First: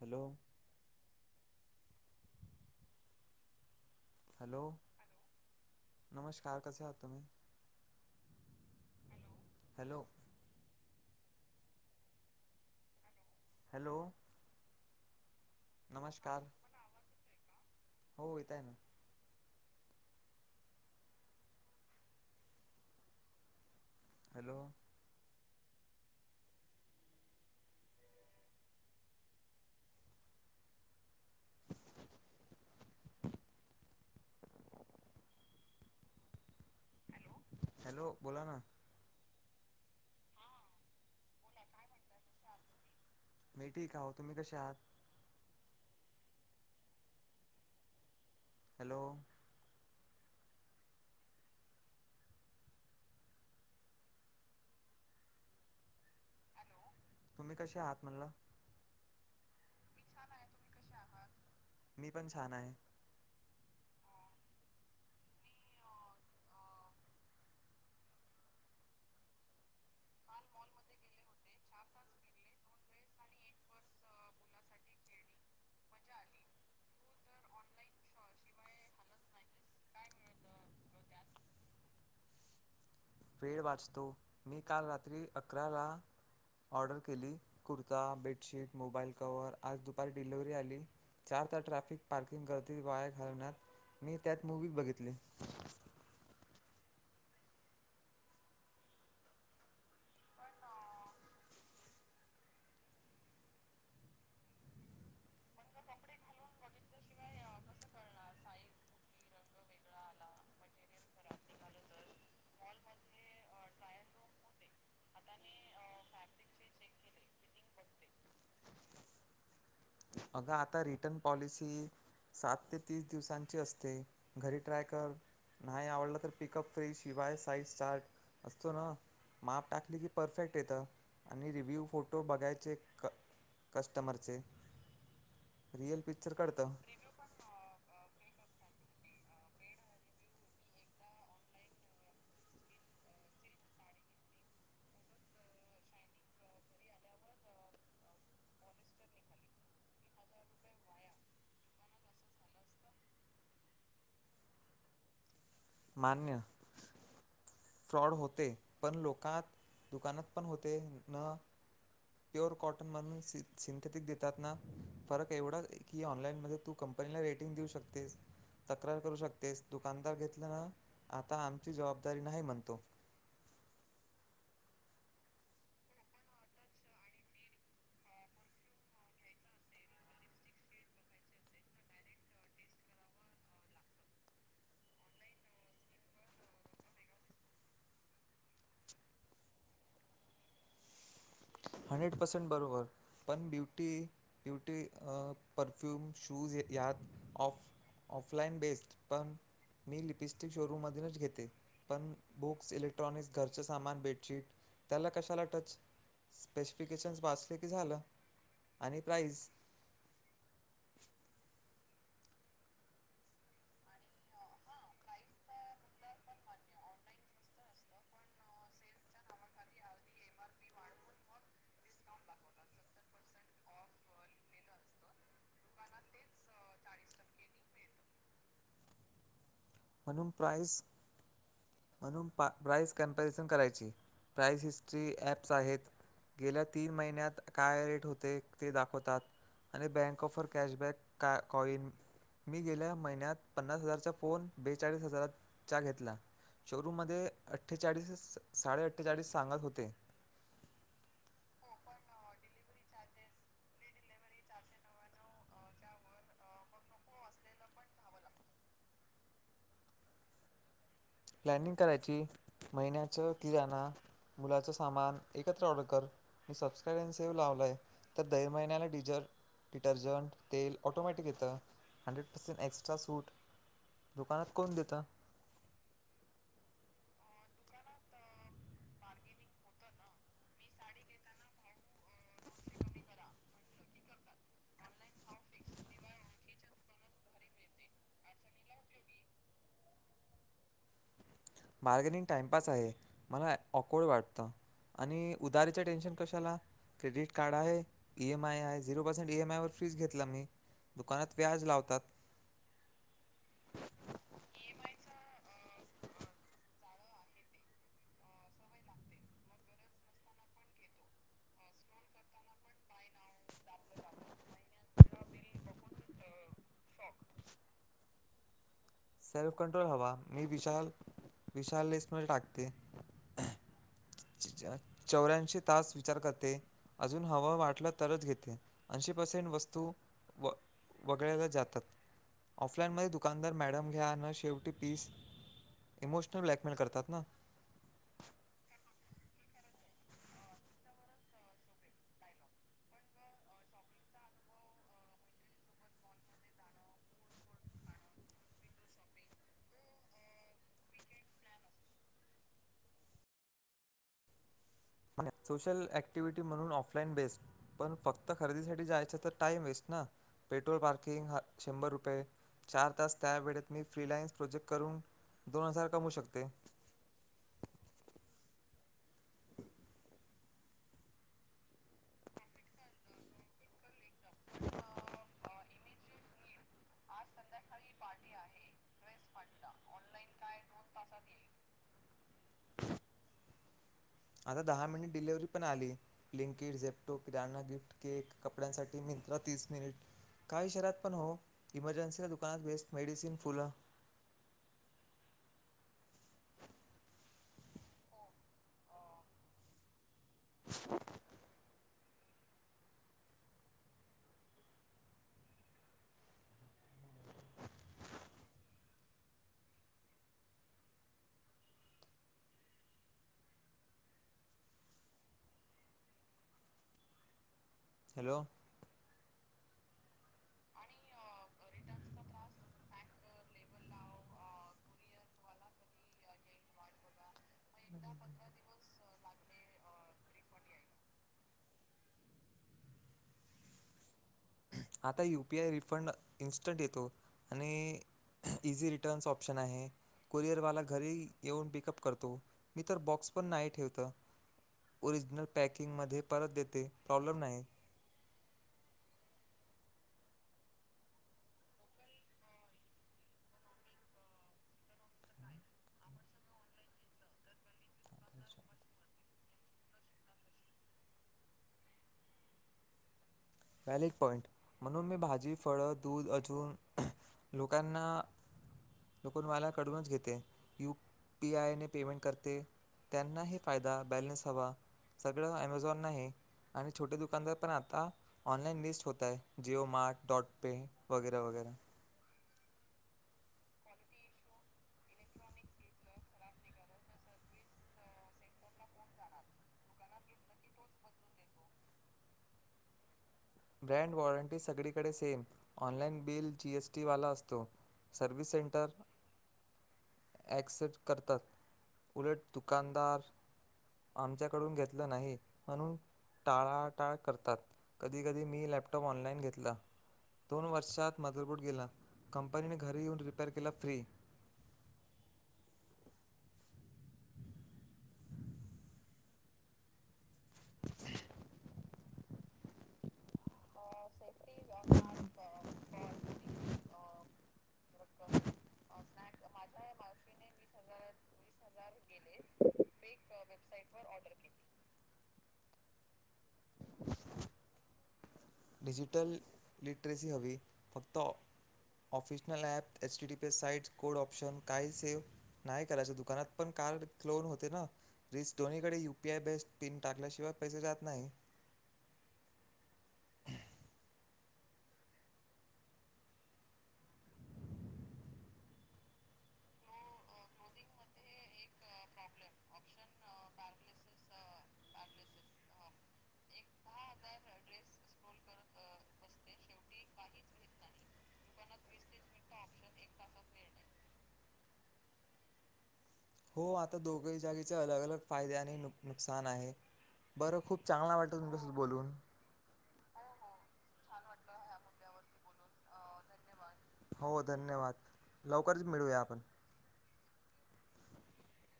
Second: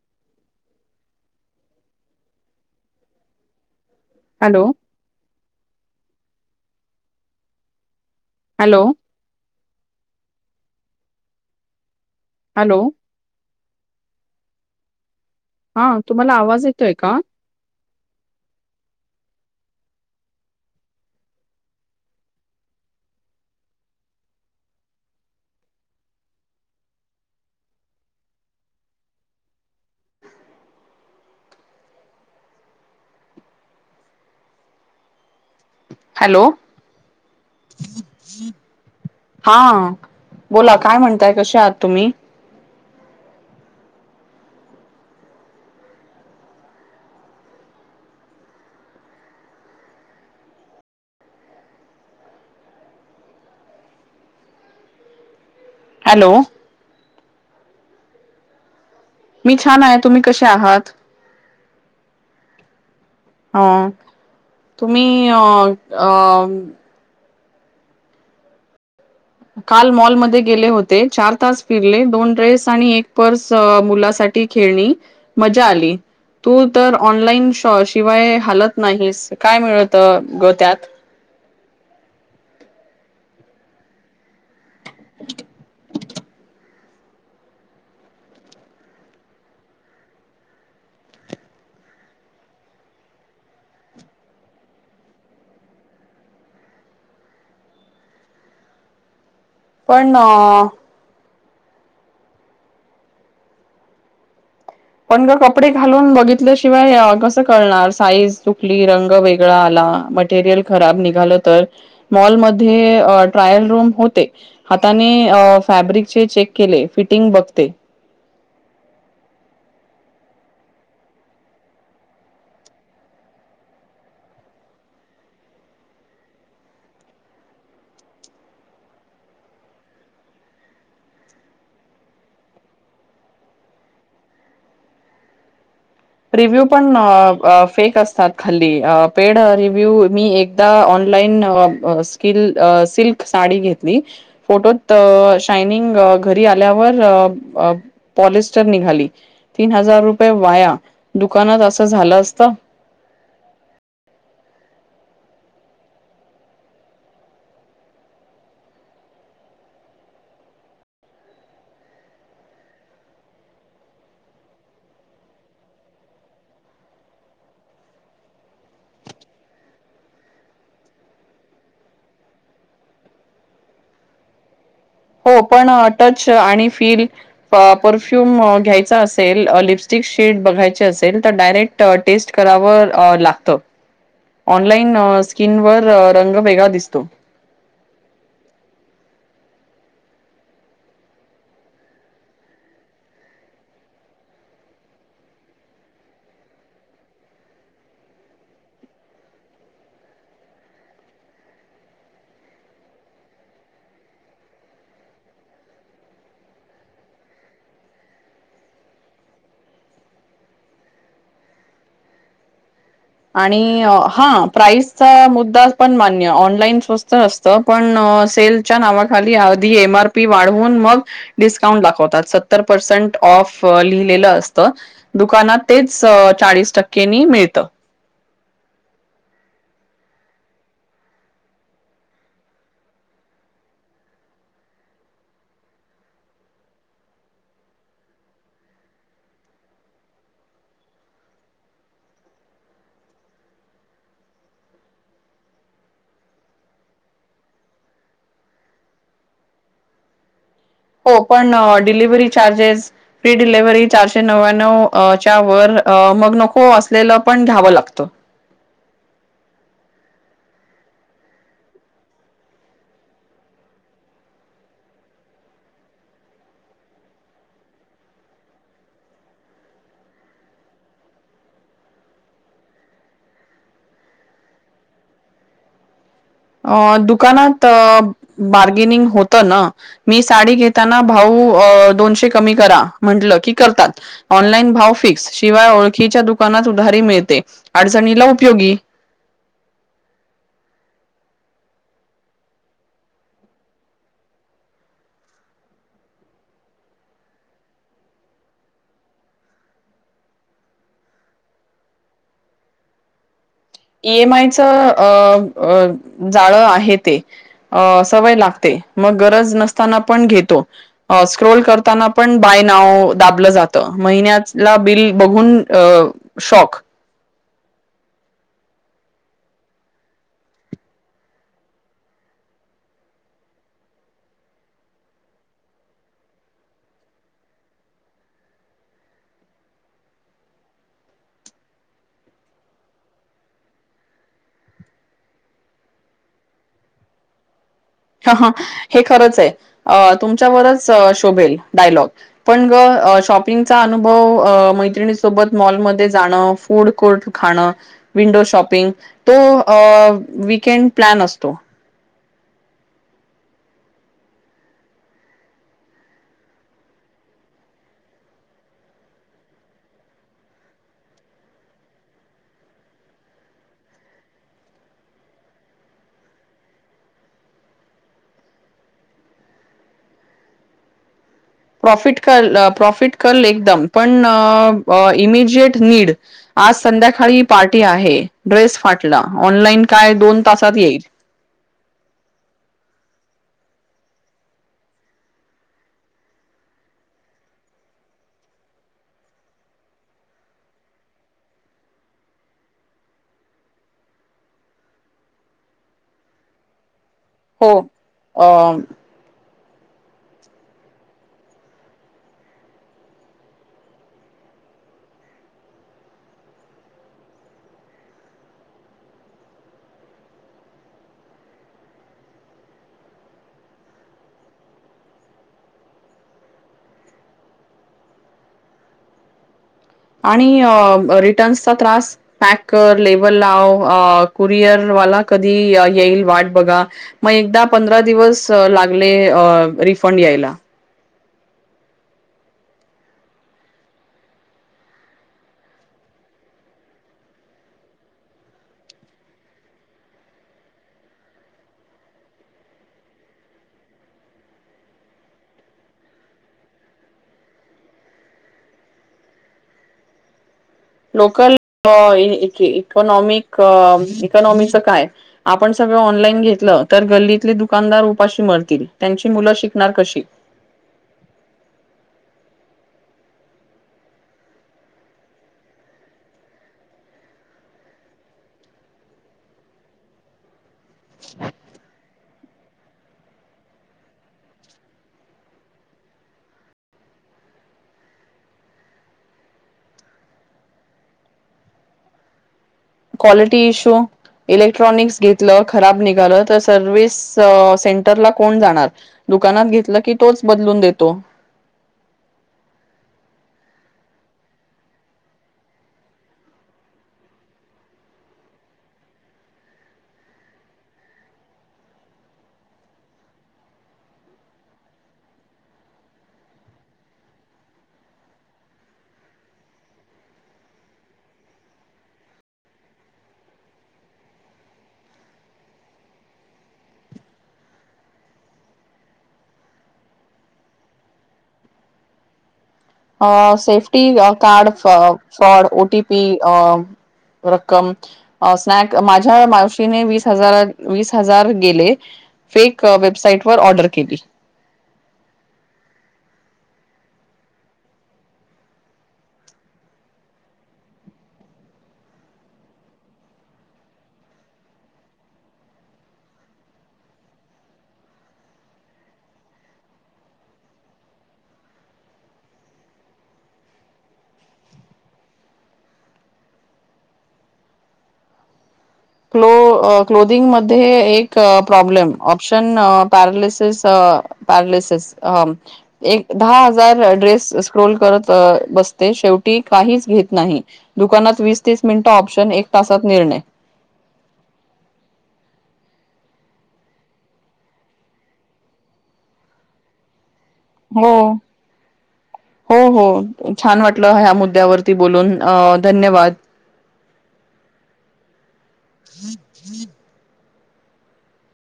Hello [inaudible] hello, नमस्कार कसे आहात तुम्ही. हॅलो हॅलो, हॅलो, हॅलो, हा तुम्हाला नमस्कार आवाज येतोय का? हो येत आहे ना हॅलो, हॅलो, हॅलो, बोला ना. हा बोला, काय म्हणताय कसे आहात तुम्ही? मी ठीक आहो, तुम्ही कसे आहात? हॅलो. हॅलो, तुम्ही कसे आहात म्हटल? मी छान आहे तुम्ही कशे आहात. मी पण छान आहे. हा तुम्ही अ अ काल मॉलमध्ये गेले होते चार तास फिरले दोन ड्रेस आणि एक पर्स मुलासाठी ती खेळणी मजा आली तू तर ऑनलाईन शॉ शिवाय हलत नाहीस काय मिळत ग त्यात [inaudible] वेळ वाचतो मी काल रात्री अकरा ला ऑर्डर केली कुर्ता बेडशीट मोबाईल कवर आज दुपारी डिलिव्हरी आली. चार ता ट्रॅफिक पार्किंग गर्दी वाया घालण्यात मी त्यात मूवी बघितली पण अं पण ग कपडे घालून बघितल्याशिवाय अं कस कळणार साईज कुठली रंग वेगळा आला अ मटेरियल खराब निघाल तर मॉल मध्ये अं ट्रायल रूम होते. त्याने फॅब्रिक चे चेक केले फिटिंग बघते. अग आता रिटर्न पॉलिसी सात ते तीस दिवसांची असते घरी ट्राय कर. नाही आवडलं तर पिकअप फ्री शिवाय साईस स्टार्ट असतो ना माप टाकली की परफेक्ट येतं आणि रिव्ह्यू फोटो बघायचे क कस्टमरचे रिअल पिक्चर रिव्ह्यू कळतं पण अं अ फेक असतात. खाल्ली अं पेड रिव्हिव्ह मी एकदा ऑनलाईन आ स्किल अ सिल्क सा साडी घेतली फोटोत अं शायनिंग घरी आल्यावर आ पोलि स्टर निघाली तीन हजार रुपय वाया दुकानात असं झालं असत. मान्य फ्रॉड होते पण लोकात दुकानात पण होते न प्युअर कॉटन मधून सि सिंथेथिक देतात ना फरक एवढा की ऑनलाइन मध्ये तू क कंपनीला रेटिंग देऊ शकतेस. तक्रार करू शकतेस दुकानदार घेतल ना आता आमची जबाबदारी नाही म्हण तो हो पण टच आणि फील प परफ्युम घ्यायचा असेल लिपस्टिक शेड बघ बघायची असेल तर डायरेक् टेस्ट कराव अं लागत. ऑनलाइन स्किनवर रंग वेगळा दिसतो. [inaudible] हंड्रेड पर्सेंट बरोबर पण ब्युटी-ब्युटी परफ्यम शूज हे यात ऑफ-ऑफलाईन बेस्ट पण मी लिपिस्टिक शोरूम मधूनच घेते पण बुक्स, इलेक्ट्रॉनिक्स घरचे सामान, बेडशीट त्याला कशाला टच स्पेसिफिकेशन्स वाचले की झालं आणि प्राईज आणि हा प्राईजचा मुद्दा पण मान्य ऑनलाईन स्वस्त असत पण सेलच्या नावाखाली आधी एम आर पी वाढवून मग डिस्काउंट दाखवतात सत्तर पर्सेंट ऑफ लिहिलेलं असत दुकानात तेच चाळीस टक्केंनी मिळत. म्हणून प्राइज म्हणून प्राइज कंपॅरिझन करायची प्राइज हिस्ट्री ॲप्स आहेत. गेल्या तीन महिन्यात काय रेट होते ते दाखवतात. आणि बँक ऑफर कॅशबॅक का-कॉइन मी गेल्या महिन्यात पन्नास हजारचा फोन बेचाळीस हजारात चा घेतला. शोरूम मध्ये अठ्ठेचाळीस, साडे अठ्ठेचाळीस सांगत होते. हो पण डिलिव्हरी चार्जेस, फ्री डिलव्हरी चारशे नव्या्नव च्या वर मग नको असलेलं पण घ्यावं लागत. प्लॅनिंग करायची. महिन्याच किराणा, मुलाच सामान एकत्र ऑर्डर कर. मी सबस्क्रान सेव लावलय तर दर महिन्याला डिजर डिटर्जंट, तेल ऑटोमॅटिक येतं हंड्रेड पर्सेंट एक्स्ट्रा सूट दुकानात कोण देत? अ... दुकानात बार्गेनिंग होतं ना मी साडी घेताना भाऊ अं दोनशे कमी करा म्हटल की करतात ऑनलाईन भाव फिक्स, शिवाय ओळखीच्या दुकानात उधारी मिळते अडचणीला उपयोगी. बार्गेनिंग टाइमपास आहे मला ऑकवर्ड वाटतं. आणि उधारीचा टेन्शन कशाला क्रेडिट कार्ड आहे, ईएम आय आहे झिरो पर्सेंट ईम आय वर फीज घेतला मी. दुकानात व्याज लावतात. [inaudible] ई एमं आयच जाळं आहे ते सवय लागते. मग गरज नसताना पण घेतो स्क्रोल करताना पण बाय नाव दाबल जात. महिन्याला बिल बघून अं शॉक. सेल्फ कंट्रोल हवा मी विशाल-विशाल लेस्ट मध्ये टाकते. [inaudible] चौऱ्यांशी तास विचार करते अजून हव वाटला तरच घेते ऐंशी पसेंट वस्तू व [inaudible] वगळल्या जातात ऑफलाईनमध्ये दुकानदार मॅडम घ्या म शेवटी पीस इमोशनल ब्लॅकमेल करतात ना? हं हं हे खरंच आहे तुमच्यावरच शोभेल डायलॉग पण ग शॉपिंगचा अनुभव मैत्रिणीसोबत मॉलमध्ये जाणं, फूड कोर्ट खाणं विंडो शॉपिंग तो अं विकेन्ट प्लॅन असतो. सोशल ऍक्टिव्हटी म्हणून ऑफलाईन बेस्ट पण फक्त खरेदीसाठी जायच तर टाइम वेस्ट ना. पेट्रोल पार्किंग शंभर रुपये चार तास त्या वेळेत मी फिलायन्स प्रोजेक्ट करून दोन हजार कमऊ शकते. [inaudible] प्रॉफिट कल प्रॉफिट कल एकदम पण अं इमिजिट नीड आज संध्याकाळी पार्टी आहे ड्रेस फाटला ऑनलाईन काय दोन तासात येईल आता दहा मिनिट डिलिव्हरी पण आली लिंकिड झेपटो किराना गिफ्ट केक कपड्यांसाठी मिन्त्रा तीस मिनिट काही शहरात पण हो इमर्जन्सीच्या दुकानात बेस मेडिसिन फुलं [inaudible] हो अं [inaudible] हॅलो आणि रिटन्सचा त्रास पॅक कर लेबल लाव अं कुरिअर वाला कधी येईल वाट बघा मग एकदा पंधरा दिवस लागले अं रिफंड यायला. आता यूपीआय रिफंड इन्स्टंट येतो आणि इझी रिटन्स ऑप्शन आहे. कुरिअरवाला घरी येऊन पिकअप करतो मी तर बॉक्स पण नाही ठेवतं ओरिजिनल पॅकिंगमध्ये परत देते प्रॉब्लेम नाही. [inaudible] लोकल अं इ इक इकनॉमिक इकॉनॉमीच काय आपण स ऑनलाईन घेतलं तर गल्लीतली दुकानदार उपाशी मरतील त्यांची मुलं शिकणार कशी [inaudible] वॅलिक पॉइंट, म्हणून मी भाजी फळं दूध अजून लोकांना [unintelligible] कडूनच घेते यू पी आयने पेमेंट करते. त्यांनाही फायदा, बॅलेन्स हवा. सगळं अमेझॉन नाही आणि छोटे दुकानदार पण आता ऑनलाइन मिस्ड होताय जिओ मार्ट, डॉट पे वगैरे वगैरे. Quality issue. इलेक्ट्रॉनिकस् घेतलं खराब निघालं तर सर्विस अ सेंटरला कोण जाणार? दुकानात घेतलं की तोच बदलून देतो. ब्रँड वॉरंटी सगळीकडे सेम ऑनलाइन बिल जीएसटीवाला असतो. सर्विस सेंटर - - ॲक्सेप्ट करतात. उलट दुकानदार - - आमच्याकडून घेतलं नाही म्हणून टाळाटाळ करतात. कधी कधी मी लॅपटॉप ऑनलाइन घेतला. दोन वर्षत मदरबोट गेला. कंपनीने घरी येऊन रिपेअर केला फ्री. अ सेफ्टी कार्ड फ फॉड ओ टी पी अ रक्कम स्नॅक माझ्या मावशीने वीस हजार वीस हजार गेले. फेक वेबसाईटवर ऑर्डर केली. डिजिटल लिटरसी हवी. फक्त - - official app, STD pay site, code option, काइच सेव्ह नाही करायच, दुकानात पण काय [unintelligible] होते ना. रिस दोनीकडे यूपीआय बेस्ट पिन टाकल्याशिवाय पैसे जात नाही. [inaudible] क्लो क्लोदिंग मध्ये, एक प्रॉब्लेम ऑप्शन पॅरालिसिस आ पॅरिलिसेस, एक दहा-हजार ड्रेस स्क्रोल करत बसते. शेवटी काहीच घेत नाही, दुकानात वीस-तीस मिनिट ऑप्शन एक तासात निर्णय. हो आता दोघही जागेचे अलग-अलग फायदे आणि नुकसान आहे. बरं खूप हो चांगल वाटत तुमच्याशी बोलून. हो, हो छान वाटलं ह्या मुद्द्यावरती बोलून अ धन्यवाद. हो धन्यवाद लवकरच मिळूया आपण.